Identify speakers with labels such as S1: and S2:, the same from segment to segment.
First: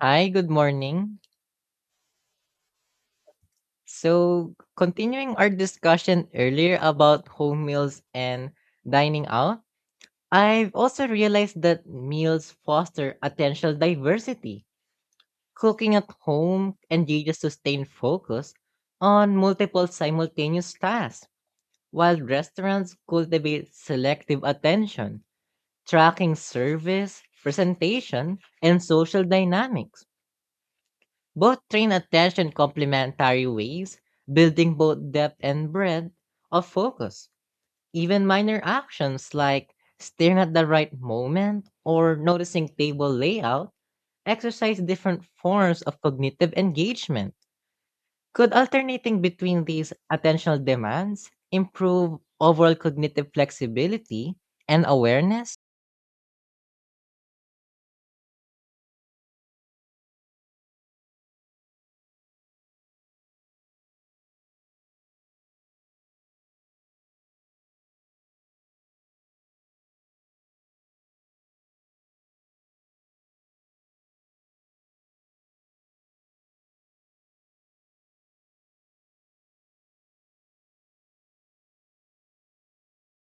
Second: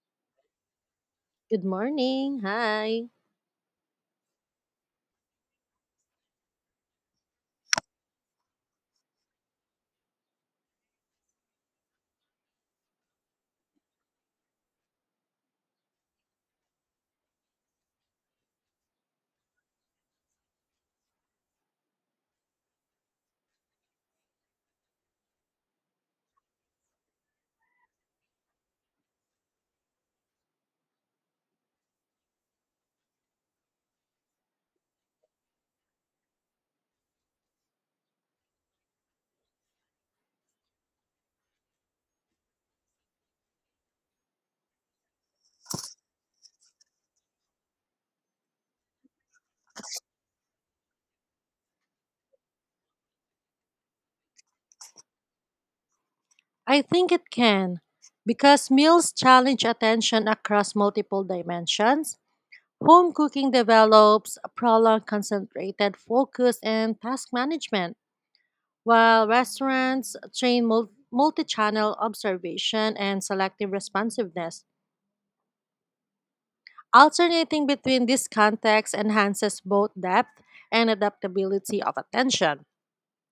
S1: Hi, good morning.
S2: Good morning. Hi.
S1: So, continuing our discussion earlier about home meals and dining out, I've also realized that meals foster attentional diversity. Cooking at home engages sustained focus on multiple simultaneous tasks, while restaurants cultivate selective attention, tracking service, presentation, and social dynamics. Both train attention in complementary ways, building both depth and breadth of focus. Even minor actions like staring at the right moment or noticing table layout exercise different forms of cognitive engagement. Could alternating between these attentional demands improve overall cognitive flexibility and awareness?
S2: I think it can because meals challenge attention across multiple dimensions. Home cooking develops a prolonged concentrated focus and task management, while restaurants train multi channel observation and selective responsiveness. Alternating between these contexts enhances both depth and adaptability of attention.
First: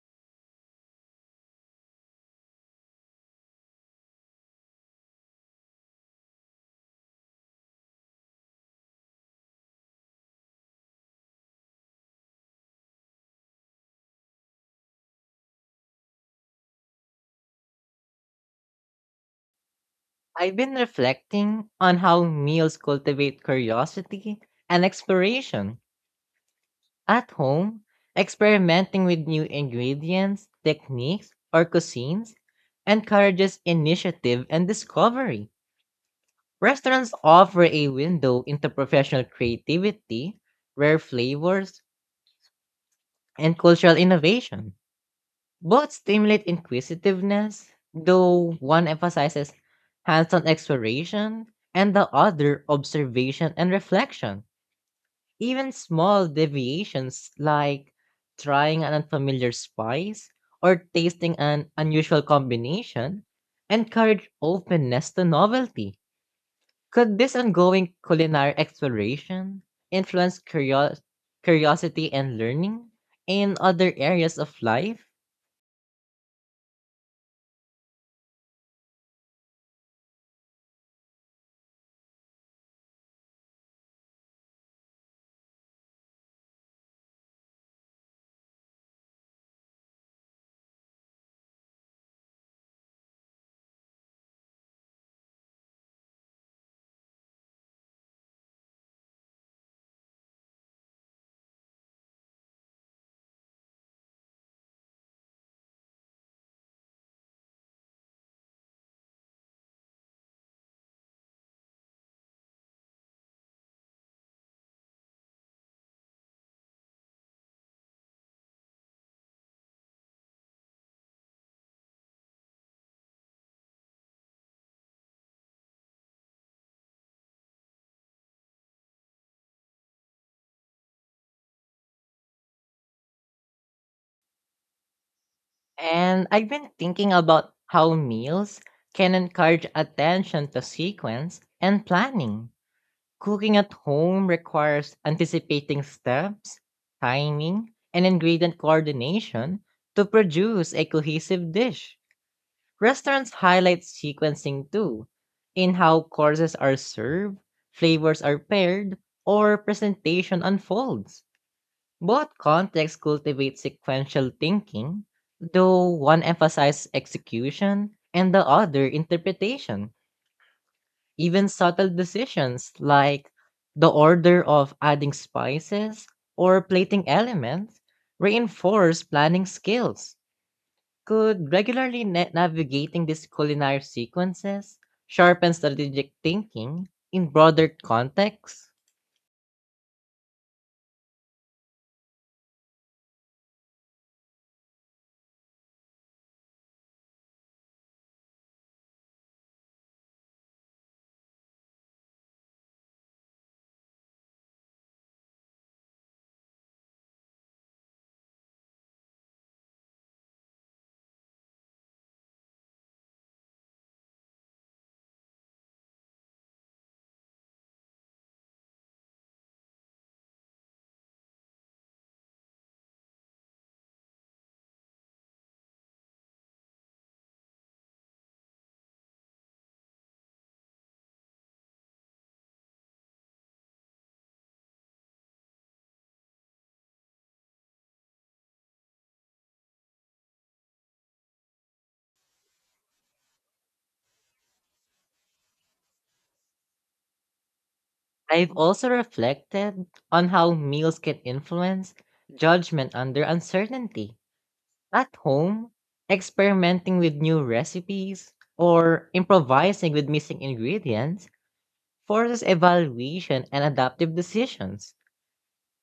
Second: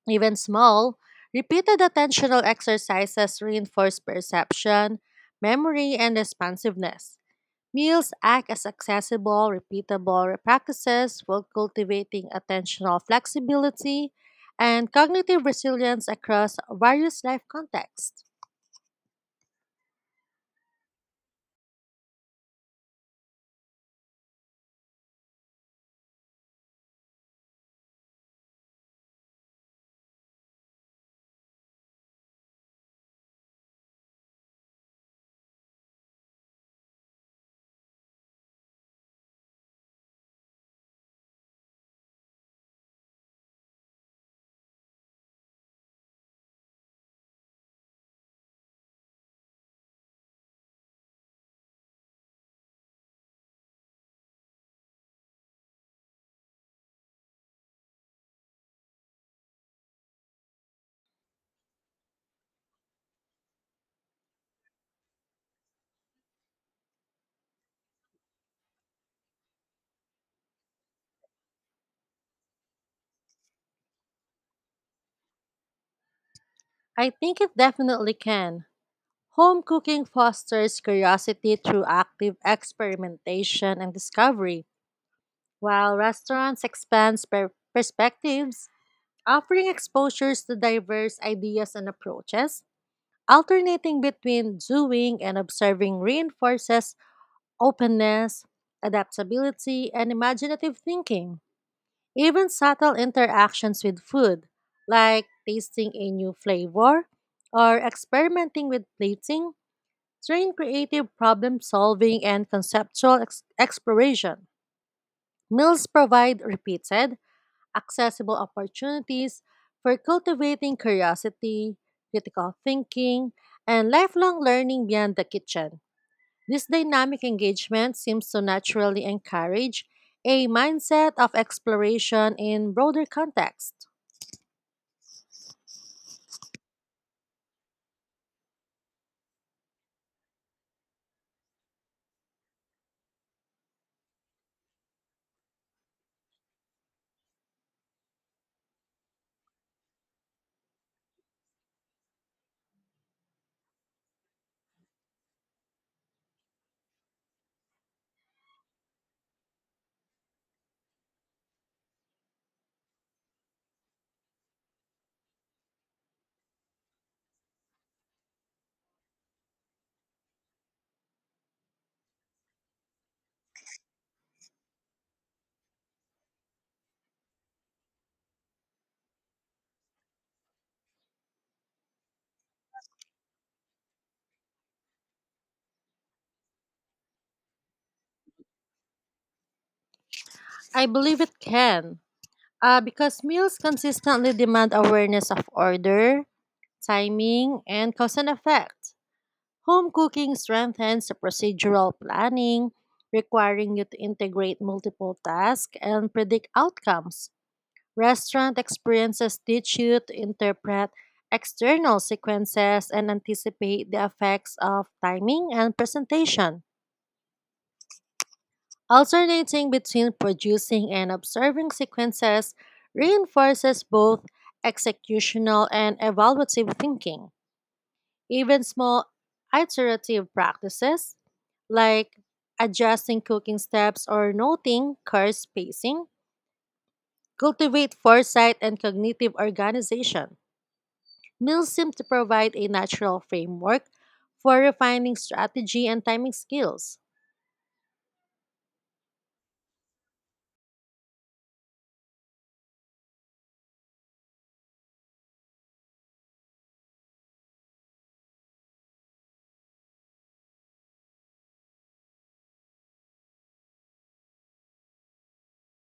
S2: Even small, repeated attentional exercises reinforce perception, memory, and responsiveness. Meals act as accessible, repeatable practices while cultivating attentional flexibility and cognitive resilience across various life contexts.
S1: I've been reflecting on how meals cultivate curiosity and exploration. At home, experimenting with new ingredients, techniques, or cuisines encourages initiative and discovery. Restaurants offer a window into professional creativity, rare flavors, and cultural innovation. Both stimulate inquisitiveness, though one emphasizes hands on exploration and the other observation and reflection. Even small deviations like trying an unfamiliar spice or tasting an unusual combination encourage openness to novelty. Could this ongoing culinary exploration influence curiosity and learning in other areas of life?
S2: I think it definitely can. Home cooking fosters curiosity through active experimentation and discovery, while restaurants expand perspectives offering exposures to diverse ideas and approaches, alternating between doing and observing reinforces openness, adaptability, and imaginative thinking. Even subtle interactions with food, like tasting a new flavor or experimenting with plating, train creative problem solving and conceptual exploration. Meals provide repeated, accessible opportunities for cultivating curiosity, critical thinking, and lifelong learning beyond the kitchen. This dynamic engagement seems to naturally encourage a mindset of exploration in broader context.
S1: And I've been thinking about how meals can encourage attention to sequence and planning. Cooking at home requires anticipating steps, timing, and ingredient coordination to produce a cohesive dish. Restaurants highlight sequencing too, in how courses are served, flavors are paired, or presentation unfolds. Both contexts cultivate sequential thinking, though one emphasizes execution and the other interpretation. Even subtle decisions like the order of adding spices or plating elements reinforce planning skills. Could regularly navigating these culinary sequences sharpen strategic thinking in broader contexts?
S2: I believe it can, because meals consistently demand awareness of order, timing, and cause and effect. Home cooking strengthens the procedural planning, requiring you to integrate multiple tasks and predict outcomes. Restaurant experiences teach you to interpret external sequences and anticipate the effects of timing and presentation. Alternating between producing and observing sequences reinforces both executional and evaluative thinking. Even small iterative practices like adjusting cooking steps or noting car spacing cultivate foresight and cognitive organization. Meals seem to provide a natural framework for refining strategy and timing skills.
S1: I've also reflected on how meals can influence judgment under uncertainty. At home, experimenting with new recipes or improvising with missing ingredients forces evaluation and adaptive decisions.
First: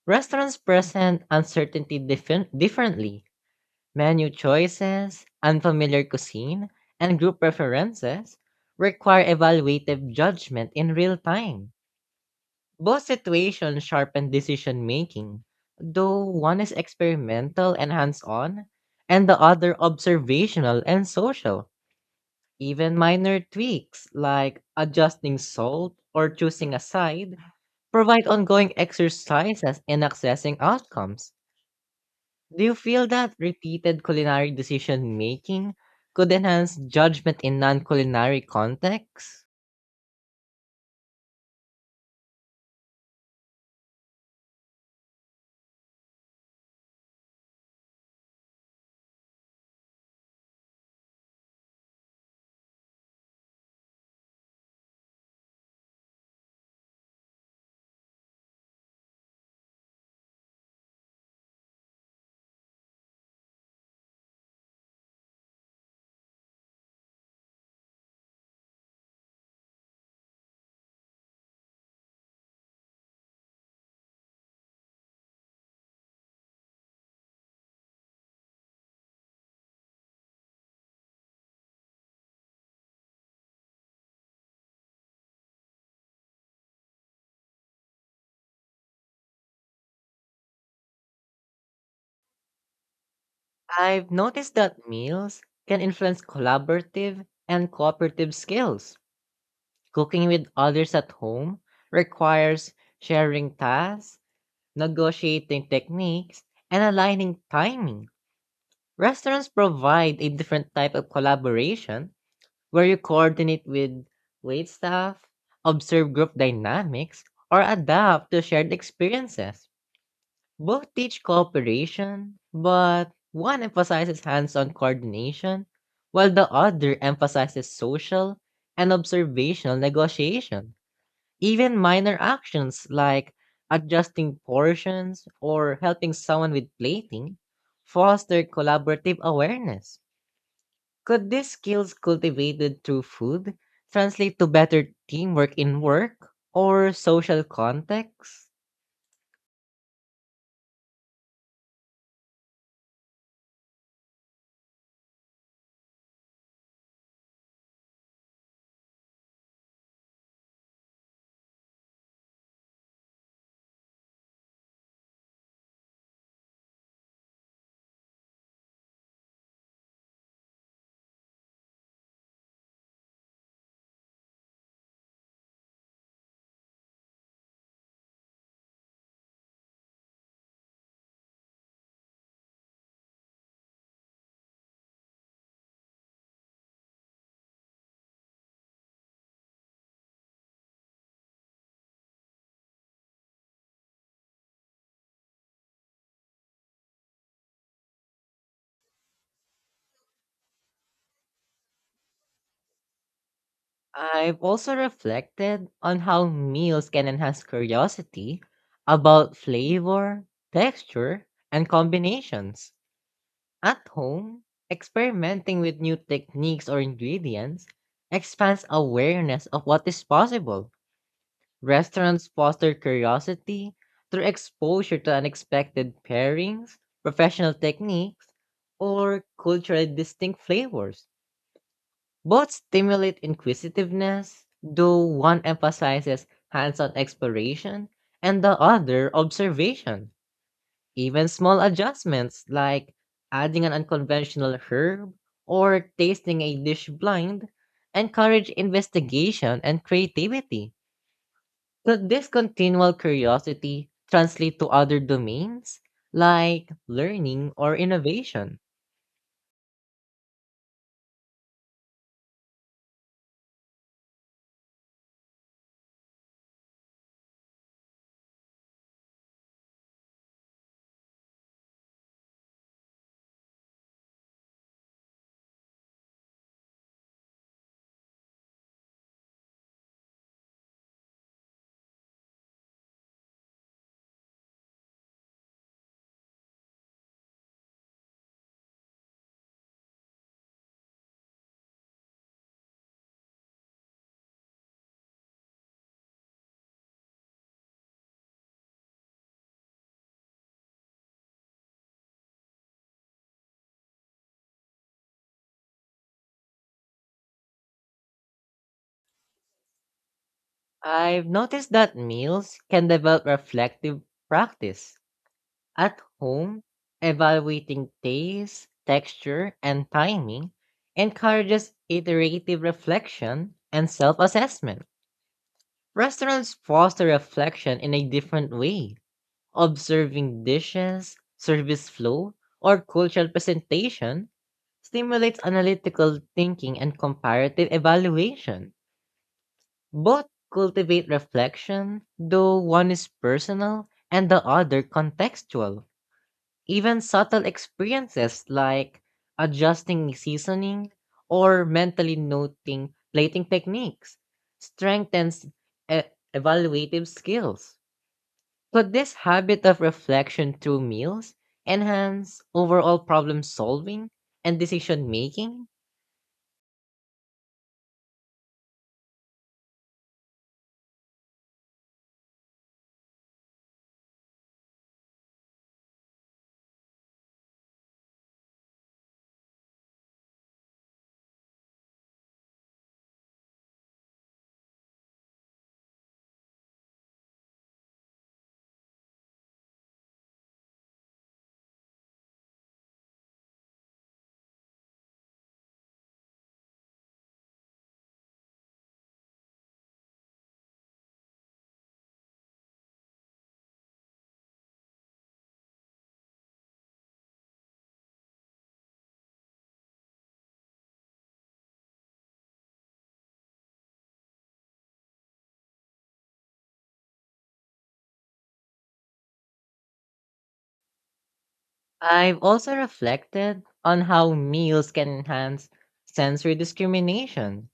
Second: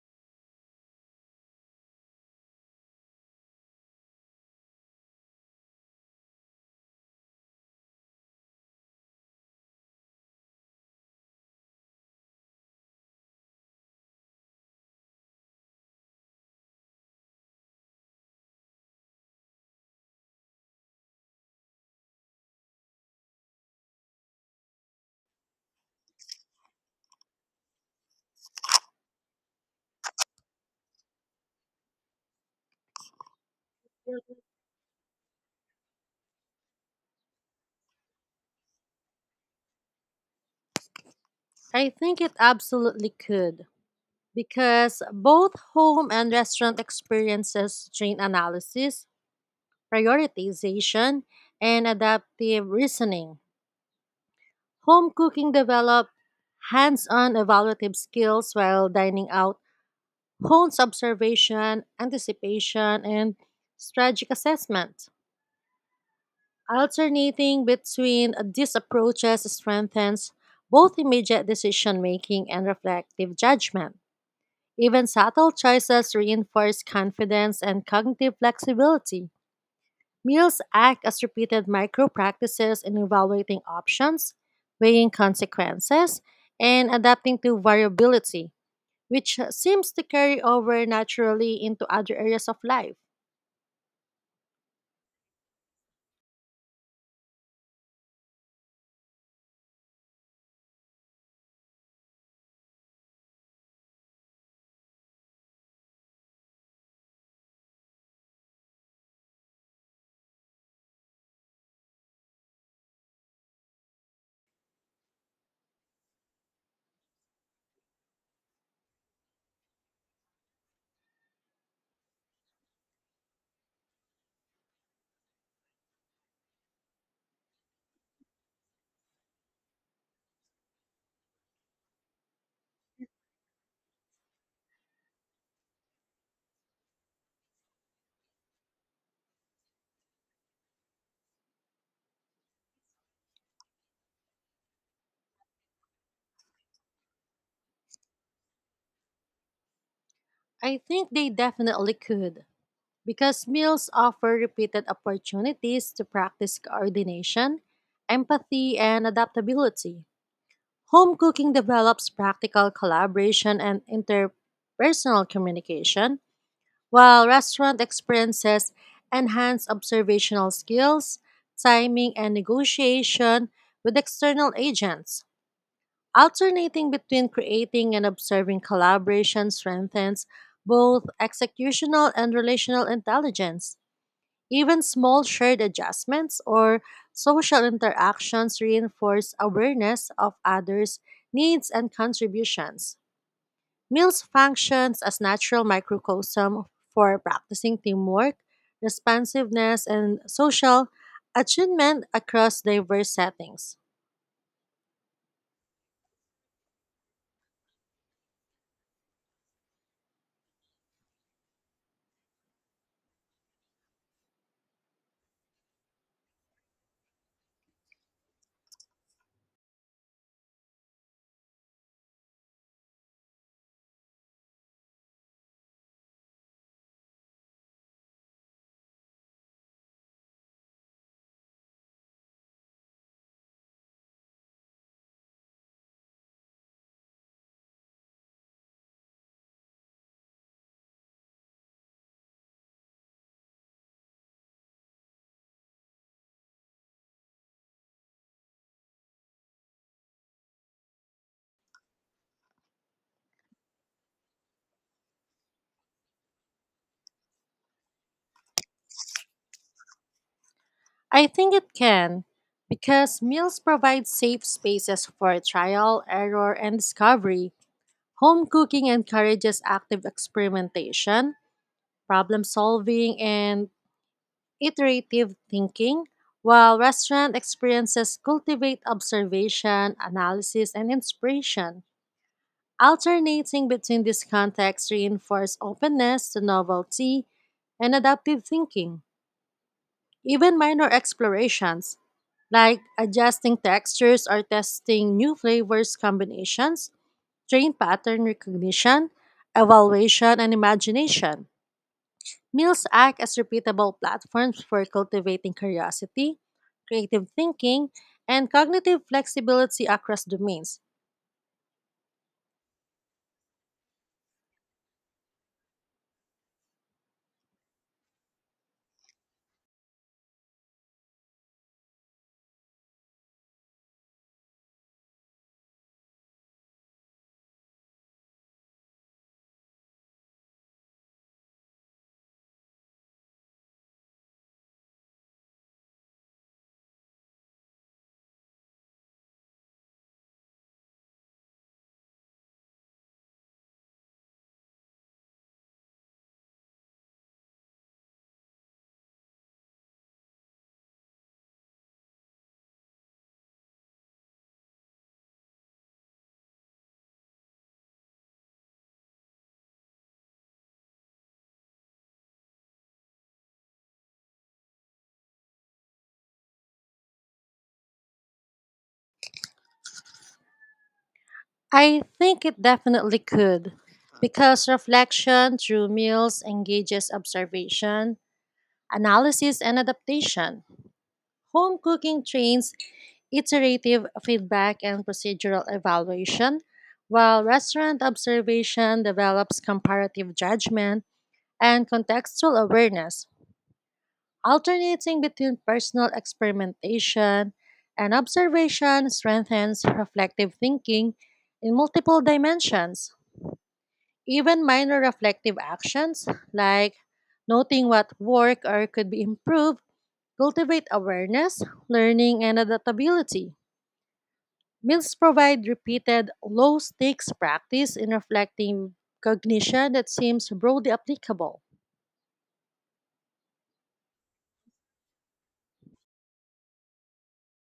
S1: Restaurants present uncertainty differently. Menu choices, unfamiliar cuisine, and group preferences require evaluative judgment in real time. Both situations sharpen decision making, though one is experimental and hands on, and the other observational and social. Even minor tweaks like adjusting salt or choosing a side provide ongoing exercises in accessing outcomes. Do you feel that repeated culinary decision making could enhance judgment in non culinary contexts?
S2: I think it absolutely could. Because both home and restaurant experiences train analysis, prioritization, and adaptive reasoning. Home cooking develops hands on evaluative skills while dining out hones observation, anticipation, and strategic assessment. Alternating between these approaches strengthens both immediate decision making and reflective judgment. Even subtle choices reinforce confidence and cognitive flexibility. Meals act as repeated micro practices in evaluating options, weighing consequences, and adapting to variability, which seems to carry over naturally into other areas of life.
S1: I've noticed that meals can influence collaborative and cooperative skills. Cooking with others at home requires sharing tasks, negotiating techniques, and aligning timing. Restaurants provide a different type of collaboration where you coordinate with waitstaff, observe group dynamics, or adapt to shared experiences. Both teach cooperation, but one emphasizes hands on coordination, while the other emphasizes social and observational negotiation. Even minor actions like adjusting portions or helping someone with plating foster collaborative awareness. Could these skills cultivated through food translate to better teamwork in work or social contexts?
S2: I think they definitely could, because meals offer repeated opportunities to practice coordination, empathy, and adaptability. Home cooking develops practical collaboration and interpersonal communication, while restaurant experiences enhance observational skills, timing, and negotiation with external agents. Alternating between creating and observing collaboration strengthens both executional and relational intelligence. Even small shared adjustments or social interactions reinforce awareness of others' needs and contributions. Meals functions as natural microcosm for practicing teamwork, responsiveness, and social attunement across diverse settings.
S1: I've also reflected on how meals can enhance curiosity about flavor, texture, and combinations. At home, experimenting with new techniques or ingredients expands awareness of what is possible. Restaurants foster curiosity through exposure to unexpected pairings, professional techniques, or culturally distinct flavors. Both stimulate inquisitiveness, though one emphasizes hands on exploration and the other observation. Even small adjustments like adding an unconventional herb or tasting a dish blind encourage investigation and creativity. Could this continual curiosity translate to other domains like learning or innovation?
S2: I think it can because meals provide safe spaces for trial, error, and discovery. Home cooking encourages active experimentation, problem solving, and iterative thinking, while restaurant experiences cultivate observation, analysis, and inspiration. Alternating between these contexts reinforce openness to novelty and adaptive thinking. Even minor explorations, like adjusting textures or testing new flavors combinations, train pattern recognition, evaluation, and imagination. Meals act as repeatable platforms for cultivating curiosity, creative thinking, and cognitive flexibility across domains.
S1: I've noticed that meals can develop reflective practice. At home, evaluating taste, texture, and timing encourages iterative reflection and self-assessment. Restaurants foster reflection in a different way, observing dishes, service flow, or cultural presentation stimulates analytical thinking and comparative evaluation. Both cultivate reflection, though one is personal and the other contextual. Even subtle experiences like adjusting seasoning or mentally noting plating techniques strengthens e- evaluative skills. Could this habit of reflection through meals enhance overall problem solving and decision making?
S2: I think it definitely could, because reflection through meals engages observation, analysis, and adaptation. Home cooking trains iterative feedback and procedural evaluation, while restaurant observation develops comparative judgment and contextual awareness. Alternating between personal experimentation and observation strengthens reflective thinking in multiple dimensions. Even minor reflective actions, like noting what work or could be improved, cultivate awareness, learning, and adaptability. Meals provide repeated low stakes practice in reflecting cognition that seems broadly applicable.
S1: I've also reflected on how meals can enhance sensory discrimination.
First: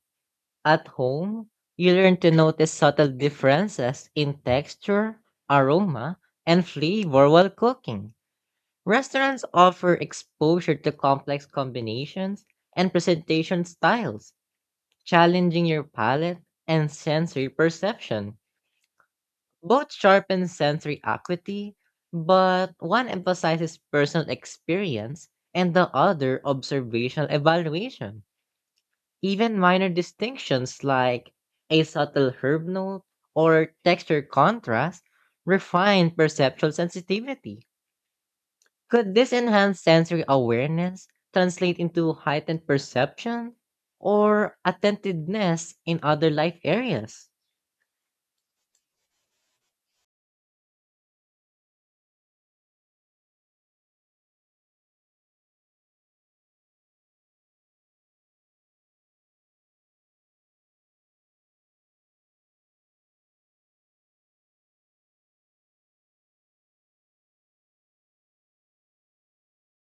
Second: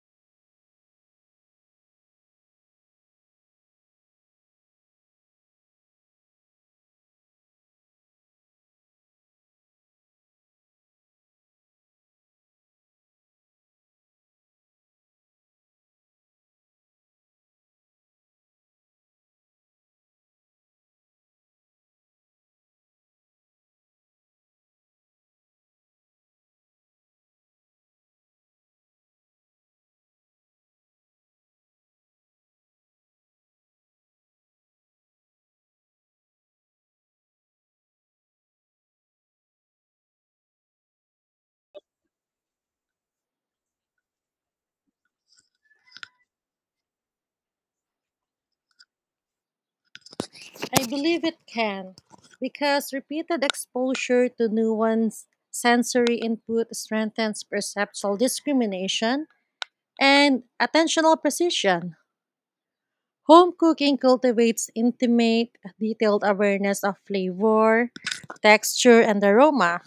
S1: At home, you learn to notice subtle differences in texture, aroma, and flavor while cooking. Restaurants offer exposure to complex combinations and presentation styles, challenging your palate and sensory perception. Both sharpen sensory acuity, but one emphasizes personal experience and the other observational evaluation. Even minor distinctions like a subtle herb note or texture contrast refine perceptual sensitivity. Could this enhanced sensory awareness translate into heightened perception or attentiveness in other life areas?
S2: I believe it can, because repeated exposure to nuanced sensory input strengthens perceptual discrimination and attentional precision. Home cooking cultivates intimate, detailed awareness of flavor, texture, and aroma,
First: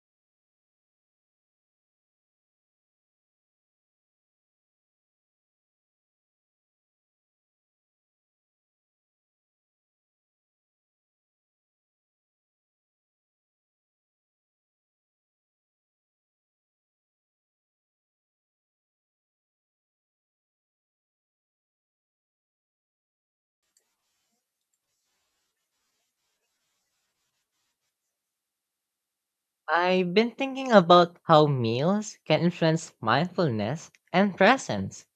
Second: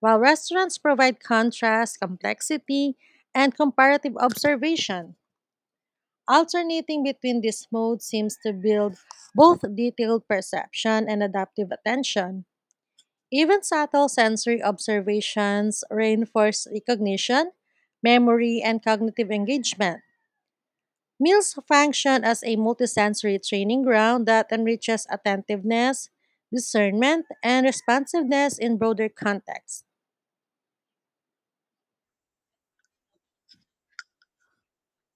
S2: while restaurants provide contrast, complexity, and comparative observation. Alternating between these modes seems to build both detailed perception and adaptive attention. Even subtle sensory observations reinforce recognition, memory, and cognitive engagement. Meals function as a multisensory training ground that enriches attentiveness, discernment, and responsiveness in broader contexts.
S1: I've been thinking about how meals can influence mindfulness and presence.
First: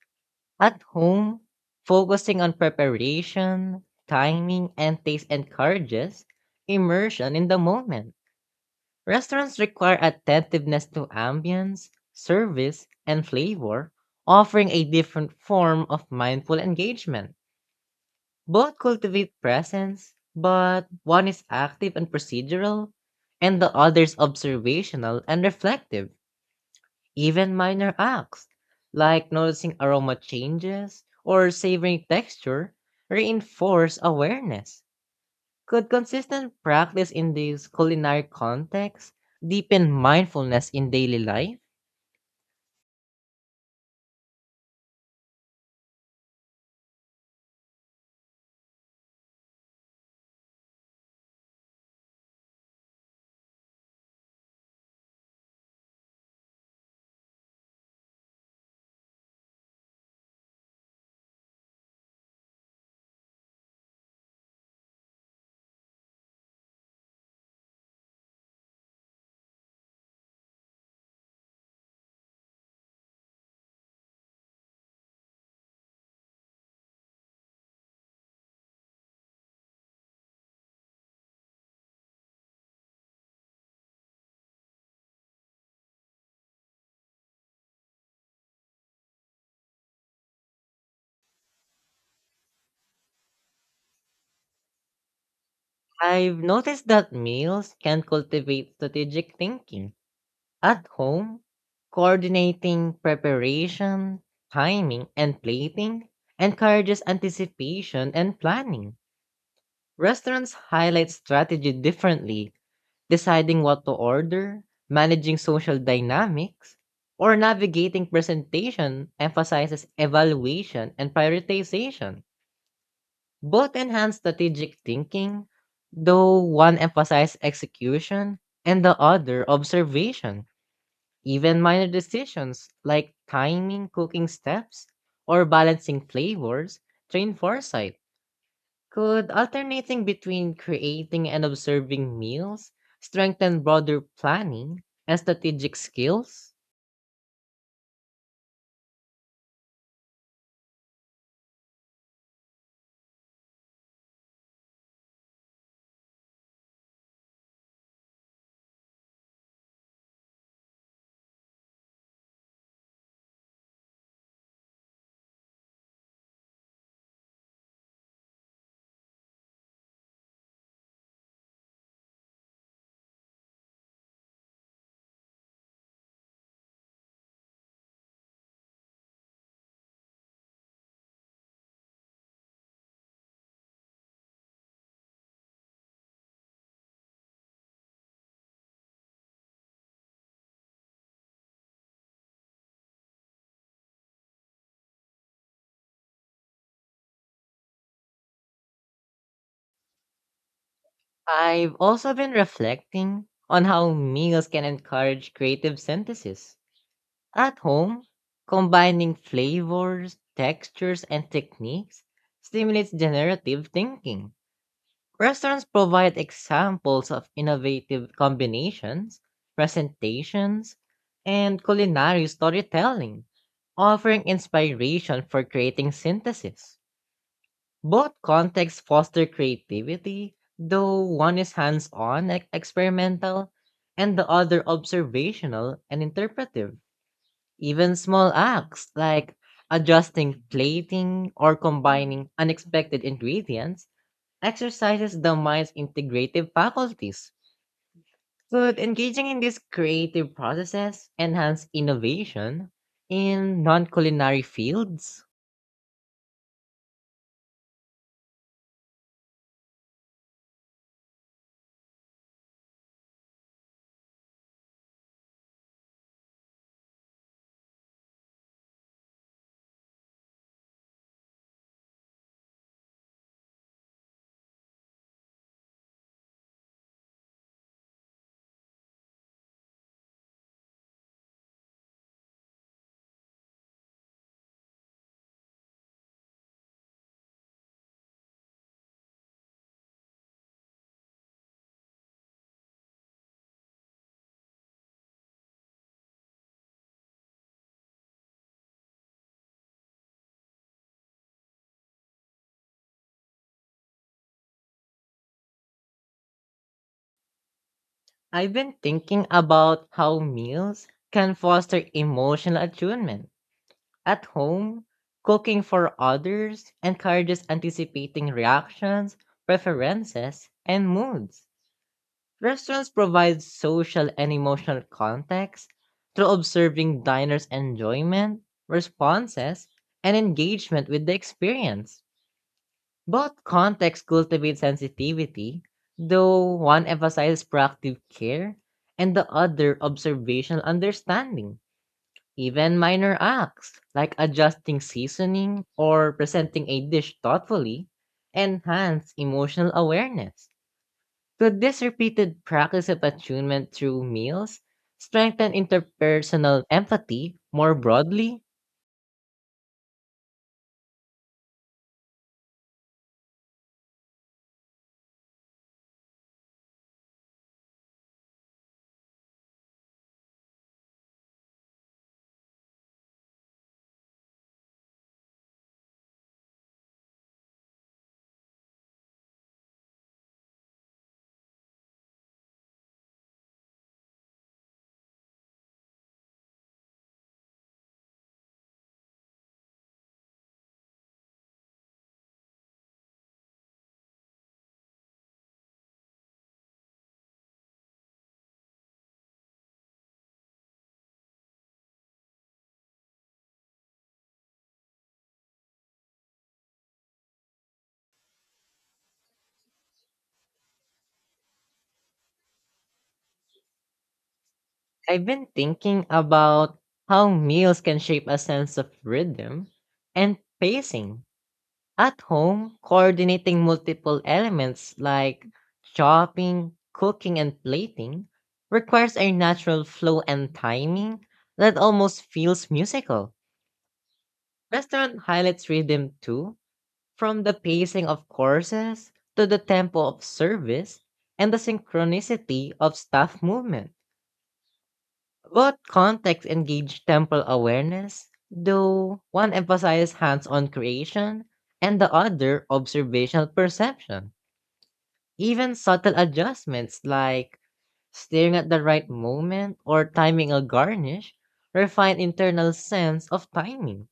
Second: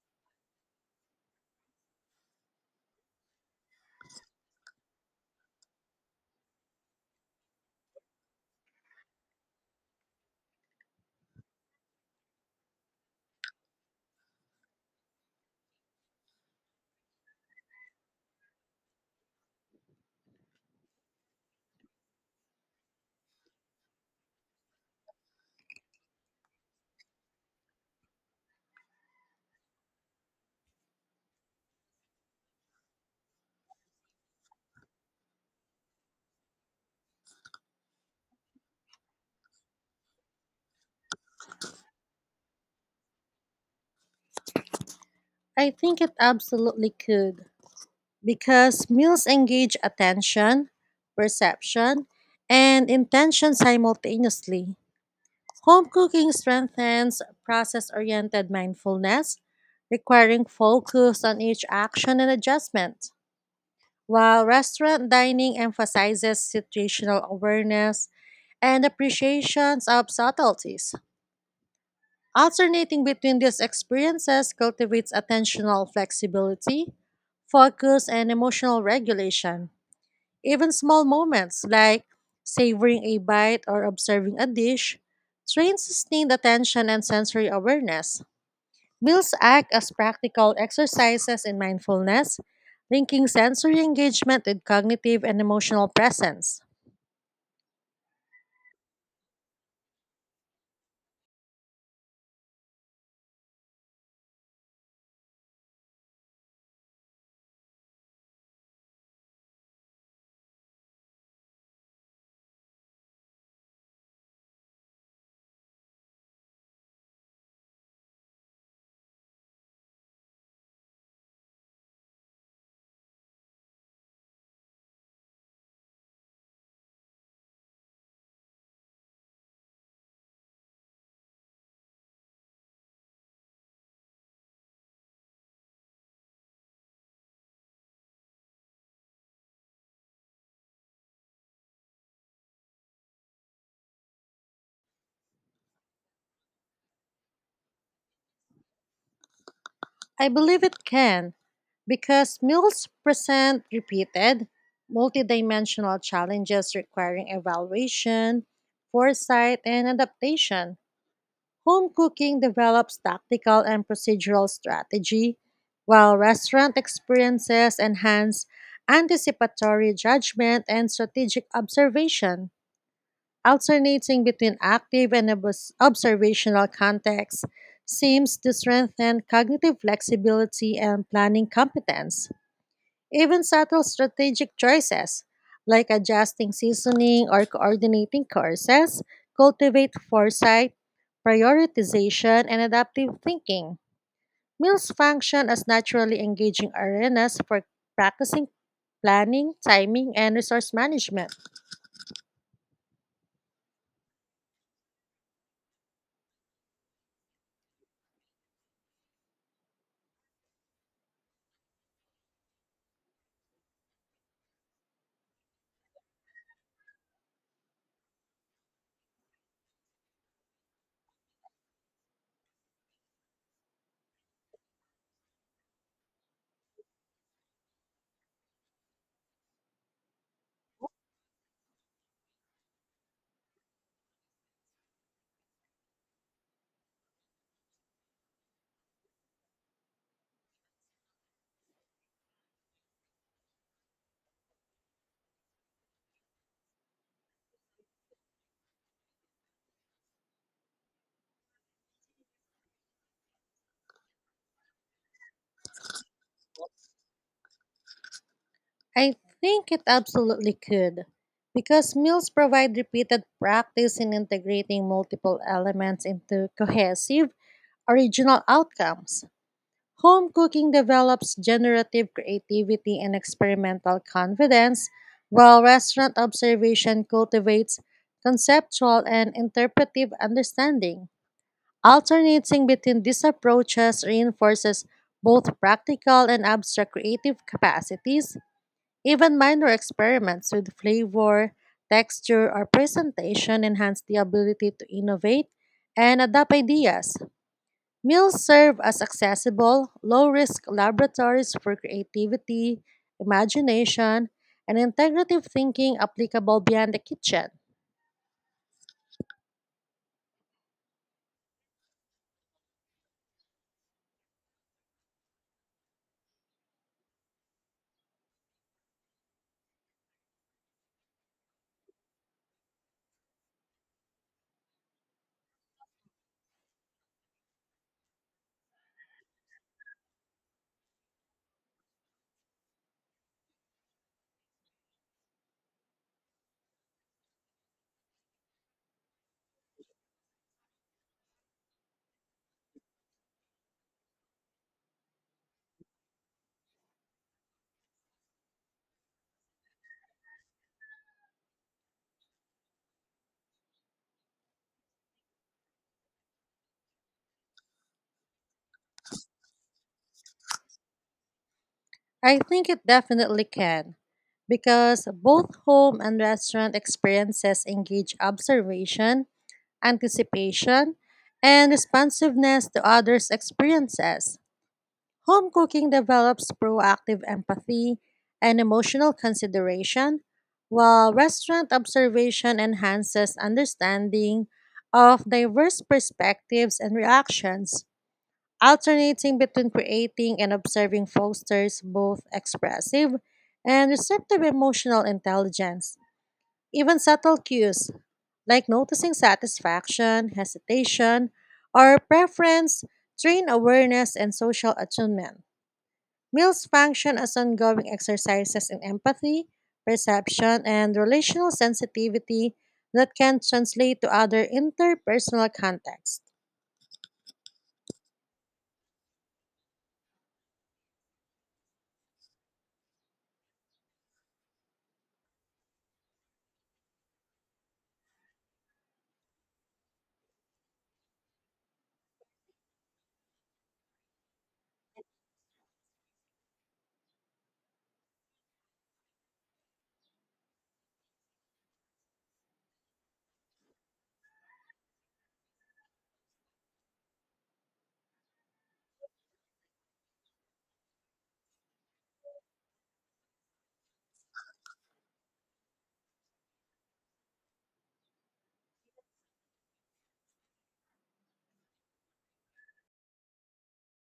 S1: At home, focusing on preparation, timing, and taste encourages immersion in the moment. Restaurants require attentiveness to ambience, service, and flavor, offering a different form of mindful engagement. Both cultivate presence, but one is active and procedural, and the other is observational and reflective. Even minor acts, like noticing aroma changes or savoring texture, reinforce awareness. Could consistent practice in these culinary contexts deepen mindfulness in daily life?
S2: I think it absolutely could, because meals engage attention, perception, and intention simultaneously. Home cooking strengthens process oriented mindfulness, requiring focus on each action and adjustment, while restaurant dining emphasizes situational awareness and appreciations of subtleties. Alternating between these experiences cultivates attentional flexibility, focus, and emotional regulation. Even small moments like savoring a bite or observing a dish train sustained attention and sensory awareness. Meals act as practical exercises in mindfulness, linking sensory engagement with cognitive and emotional
S1: I've
S2: presence.
S1: noticed that meals can cultivate strategic thinking. At home, coordinating preparation, timing, and plating encourages anticipation and planning. Restaurants highlight strategy differently, deciding what to order, managing social dynamics, or navigating presentation emphasizes evaluation and prioritization. Both enhance strategic thinking, though one emphasizes execution and the other observation. Even minor decisions like timing, cooking steps, or balancing flavors train foresight. Could alternating between creating and observing meals strengthen broader planning and strategic skills?
S2: I believe it can, because meals present repeated, multidimensional challenges requiring evaluation, foresight, and adaptation. Home cooking develops tactical and procedural strategy, while restaurant experiences enhance anticipatory judgment and strategic observation. Alternating between active and observational contexts seems to strengthen cognitive flexibility and planning competence. Even subtle strategic choices, like adjusting seasoning or coordinating courses, cultivate foresight, prioritization, and adaptive thinking. Meals function as naturally engaging arenas for practicing planning, timing, and resource management.
S1: I've also been reflecting on how meals can encourage creative synthesis. At home, combining flavors, textures, and techniques stimulates generative thinking. Restaurants provide examples of innovative combinations, presentations, and culinary storytelling, offering inspiration for creating synthesis. Both contexts foster creativity, though one is hands on and experimental, and the other observational and interpretive. Even small acts like adjusting plating or combining unexpected ingredients exercises the mind's integrative faculties. Could engaging in these creative processes enhance innovation in non culinary fields?
S2: I think it absolutely could, because meals provide repeated practice in integrating multiple elements into cohesive, original outcomes. Home cooking develops generative creativity and experimental confidence, while restaurant observation cultivates conceptual and interpretive understanding. Alternating between these approaches reinforces both practical and abstract creative capacities. Even minor experiments with flavor, texture, or presentation enhance the ability to innovate and adapt ideas. Meals serve as accessible, low risk laboratories for creativity, imagination, and integrative thinking applicable beyond the kitchen.
S1: I've been thinking about how meals can foster emotional attunement. At home, cooking for others encourages anticipating reactions, preferences, and moods. Restaurants provide social and emotional context through observing diners' enjoyment, responses, and engagement with the experience. Both contexts cultivate sensitivity, though one emphasizes proactive care and the other observational understanding. Even minor acts, like adjusting seasoning or presenting a dish thoughtfully, enhance emotional awareness. Could this repeated practice of attunement through meals strengthen interpersonal empathy more broadly?
S2: I think it definitely can, because both home and restaurant experiences engage observation, anticipation, and responsiveness to others' experiences. Home cooking develops proactive empathy and emotional consideration, while restaurant observation enhances understanding of diverse perspectives and reactions. Alternating between creating and observing fosters both expressive and receptive emotional intelligence. Even subtle cues like noticing satisfaction, hesitation, or preference train awareness and social attunement. Meals function as ongoing exercises in empathy, perception, and relational sensitivity that can translate to other
S1: I've been
S2: interpersonal
S1: thinking
S2: contexts.
S1: about how meals can shape a sense of rhythm and pacing. At home, coordinating multiple elements like chopping, cooking, and plating requires a natural flow and timing that almost feels musical. Restaurant highlights rhythm too, from the pacing of courses to the tempo of service and the synchronicity of staff movement. Both context engage temporal awareness, though one emphasizes hands on creation and the other observational perception. Even subtle adjustments like staring at the right moment or timing a garnish refine internal sense of timing.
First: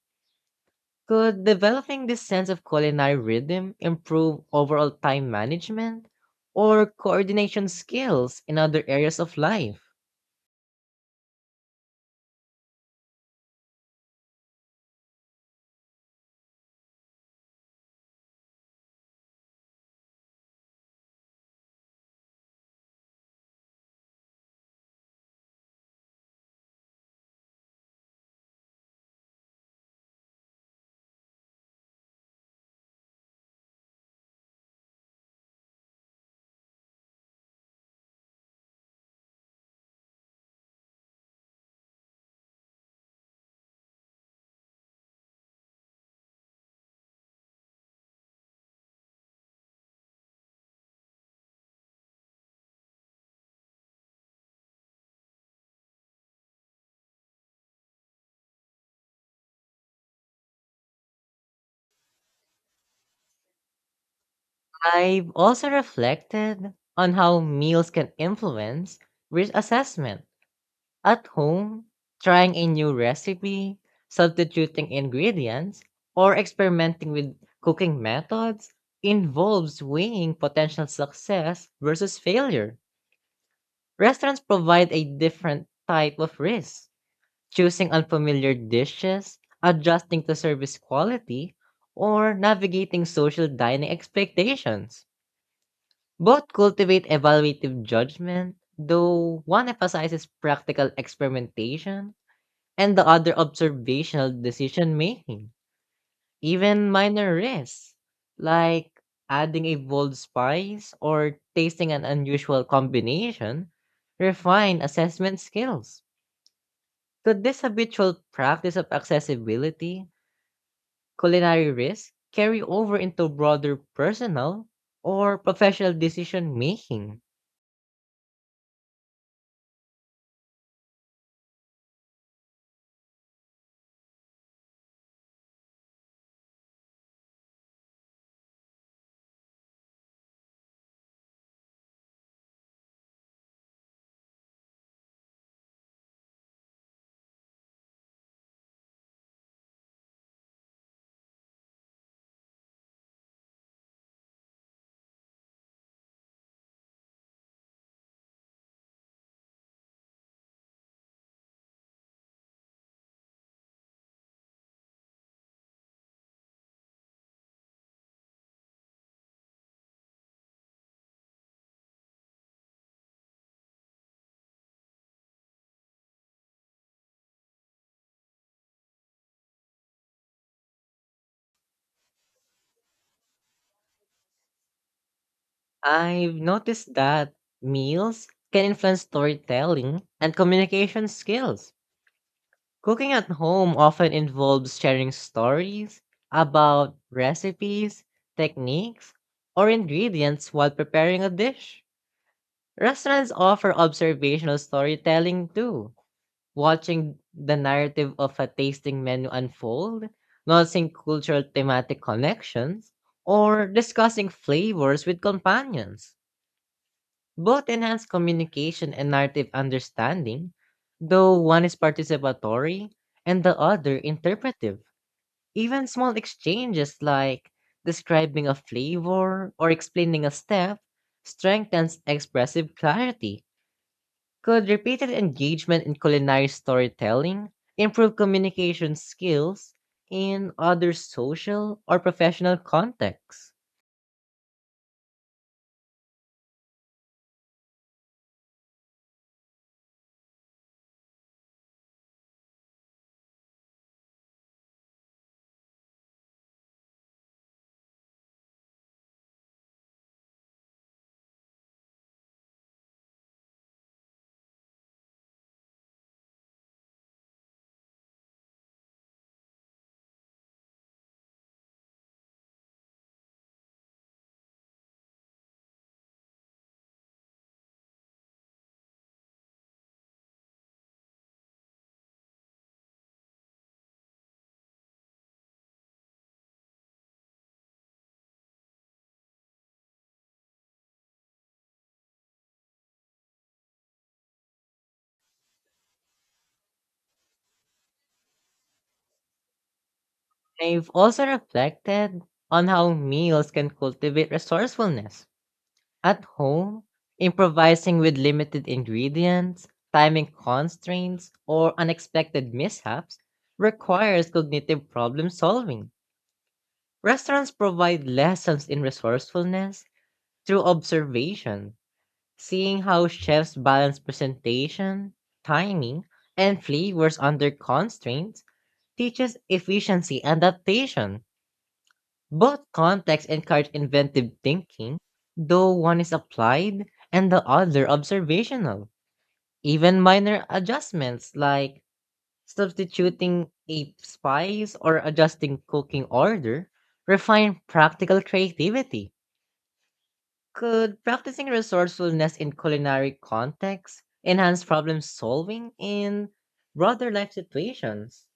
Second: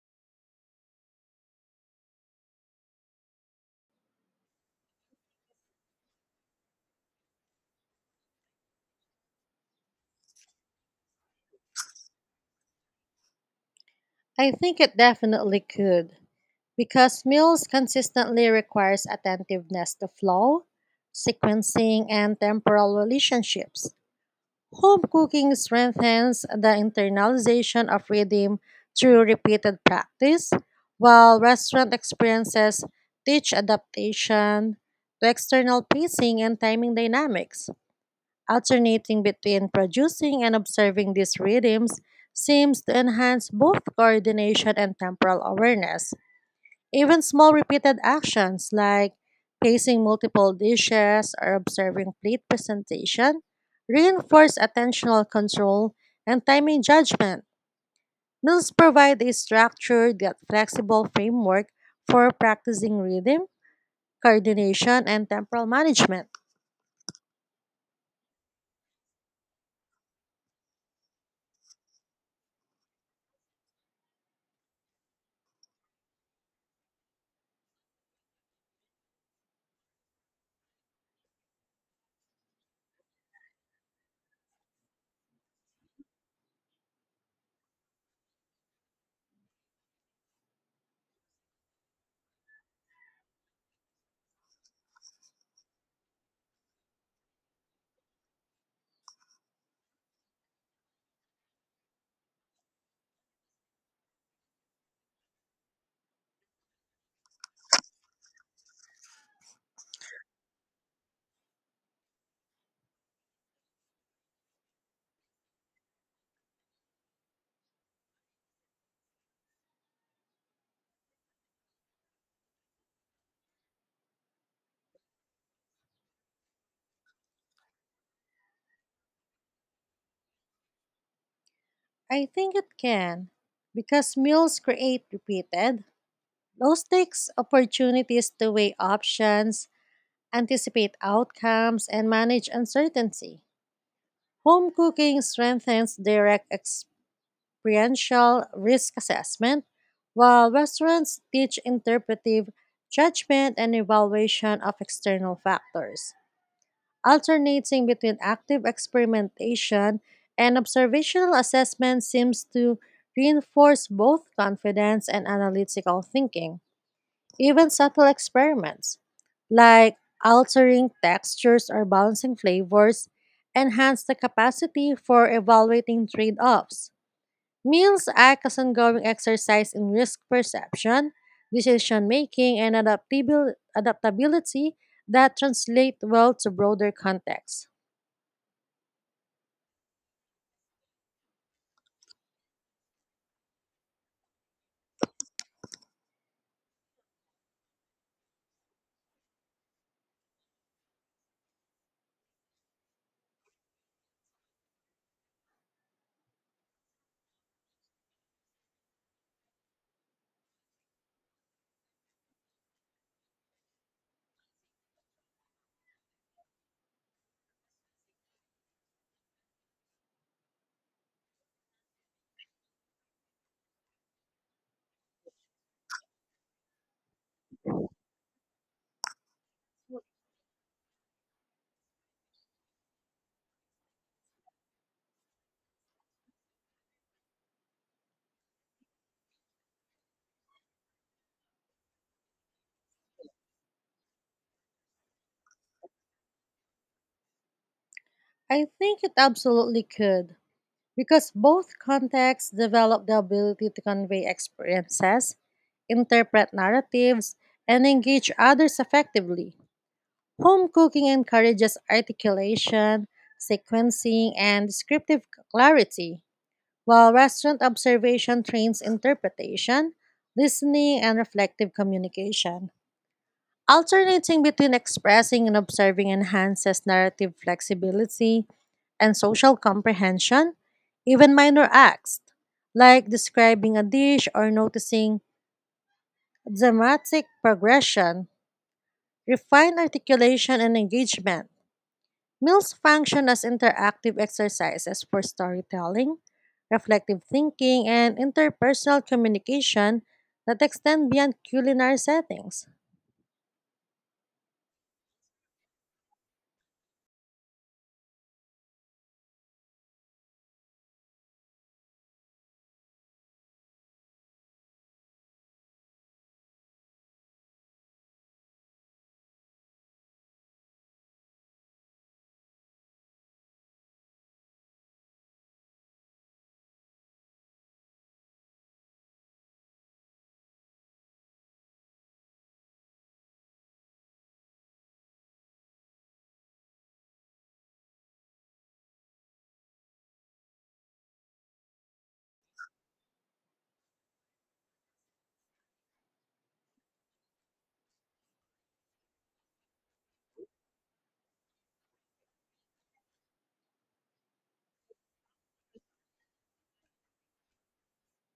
S1: Could developing this sense of culinary rhythm improve overall time management or coordination skills in other areas of life?
S2: I think it definitely could, because meals consistently requires attentiveness to flow, sequencing, and temporal relationships. Home cooking strengthens the internalization of rhythm through repeated practice, while restaurant experiences teach adaptation to external pacing and timing dynamics. Alternating between producing and observing these rhythms seems to enhance both coordination and temporal awareness. Even small repeated actions like pacing multiple dishes or observing plate presentation reinforce attentional control and timing judgment. Meals provide a structured yet flexible framework for practicing rhythm, coordination, and
S1: I've
S2: temporal
S1: also
S2: management.
S1: reflected on how meals can influence risk assessment. At home, trying a new recipe, substituting ingredients, or experimenting with cooking methods involves weighing potential success versus failure. Restaurants provide a different type of risk, choosing unfamiliar dishes, adjusting to service quality, or navigating social dining expectations. Both cultivate evaluative judgment, though one emphasizes practical experimentation and the other observational decision making. Even minor risks, like adding a bold spice or tasting an unusual combination, refine assessment skills. Could this habitual practice of accessibility culinary risks carry over into broader personal or professional decision making?
S2: I think it can because meals create repeated, low stakes opportunities to weigh options, anticipate outcomes, and manage uncertainty. Home cooking strengthens direct experiential risk assessment, while restaurants teach interpretive judgment and evaluation of external factors, alternating between active experimentation and observational assessment seems to reinforce both confidence and analytical thinking. Even subtle experiments like altering textures or balancing flavors enhance the capacity for evaluating trade offs. Meals act as ongoing exercise in risk perception, decision making, and adaptability that translate well
S1: I've
S2: to broader
S1: noticed that
S2: contexts.
S1: meals can influence storytelling and communication skills. Cooking at home often involves sharing stories about recipes, techniques, or ingredients while preparing a dish. Restaurants offer observational storytelling too, watching the narrative of a tasting menu unfold, noticing cultural thematic connections, or discussing flavors with companions. Both enhance communication and narrative understanding, though one is participatory and the other interpretive. Even small exchanges like describing a flavor or explaining a step strengthens expressive clarity. Could repeated engagement in culinary storytelling improve communication skills in other social or professional contexts?
S2: I think it absolutely could, because both contexts develop the ability to convey experiences interpret narratives, and engage others effectively. Home cooking encourages articulation, sequencing, and descriptive clarity, while restaurant observation trains interpretation, listening, and reflective communication. Alternating between expressing and observing enhances narrative flexibility and social comprehension, even minor acts like describing a dish or noticing dramatic progression refined articulation and engagement. Meals function as interactive exercises for storytelling, reflective thinking, and interpersonal communication that
S1: I've
S2: extend
S1: also
S2: beyond culinary
S1: reflected on
S2: settings.
S1: how meals can cultivate resourcefulness. At home, improvising with limited ingredients, timing constraints, or unexpected mishaps requires cognitive problem solving. Restaurants provide lessons in resourcefulness through observation, seeing how chefs balance presentation, timing, and flavors under constraints teaches efficiency and adaptation. Both contexts encourage inventive thinking, though one is applied and the other observational. Even minor adjustments like substituting a spice or adjusting cooking order refine practical creativity. Could practicing resourcefulness in culinary contexts enhance problem solving in broader life situations?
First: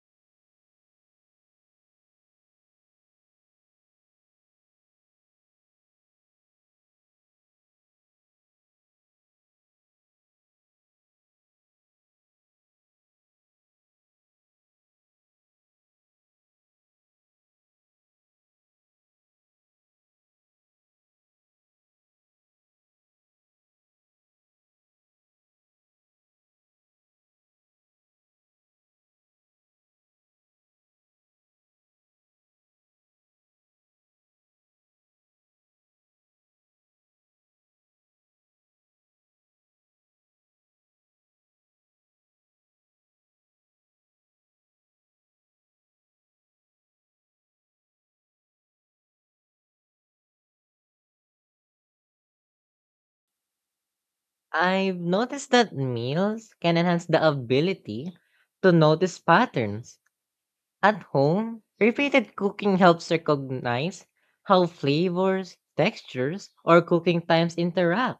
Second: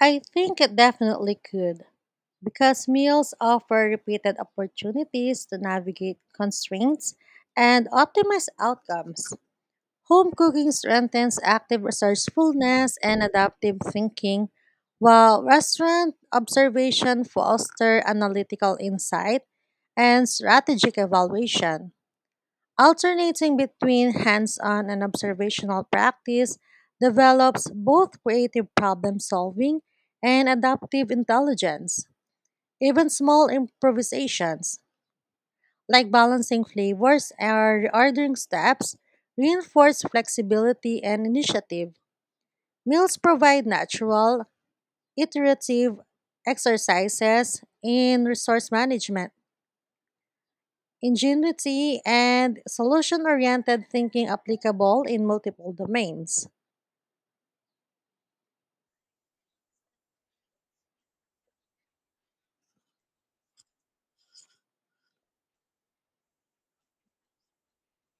S2: I think it definitely could, because meals offer repeated opportunities to navigate constraints and optimize outcomes. Home cooking strengthens active resourcefulness and adaptive thinking, while restaurant observation fosters analytical insight and strategic evaluation. Alternating between hands on and observational practice develops both creative problem solving and adaptive intelligence. Even small improvisations, like balancing flavors or ordering steps, reinforce flexibility and initiative. Meals provide natural, iterative exercises in resource management, ingenuity, and solution oriented thinking
S1: I've
S2: applicable in
S1: noticed
S2: multiple
S1: that
S2: domains.
S1: meals can enhance the ability to notice patterns. At home, repeated cooking helps recognize how flavors, textures, or cooking times interact.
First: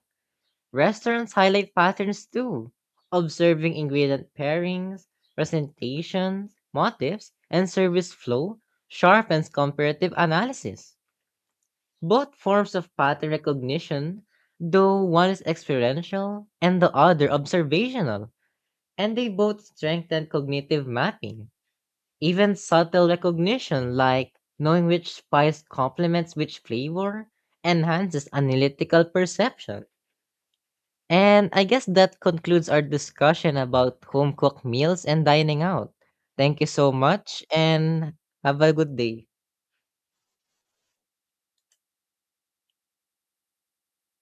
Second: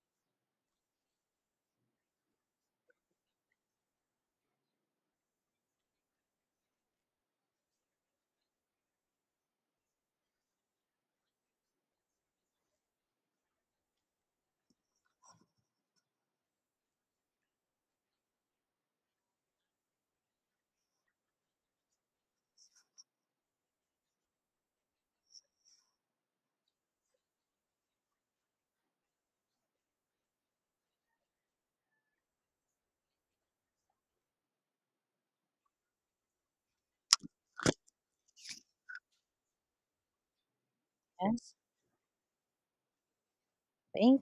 S1: Restaurants highlight patterns too, observing ingredient pairings, presentations, motifs, and service flow sharpens comparative analysis. Both forms of pattern recognition, though one is experiential and the other observational, and they both strengthen cognitive mapping. Even subtle recognition, like knowing which spice complements which flavor, enhances analytical perception. And I guess that concludes our discussion about home cooked meals and dining out. Thank you so much and have a good day.
S2: Yes. Thank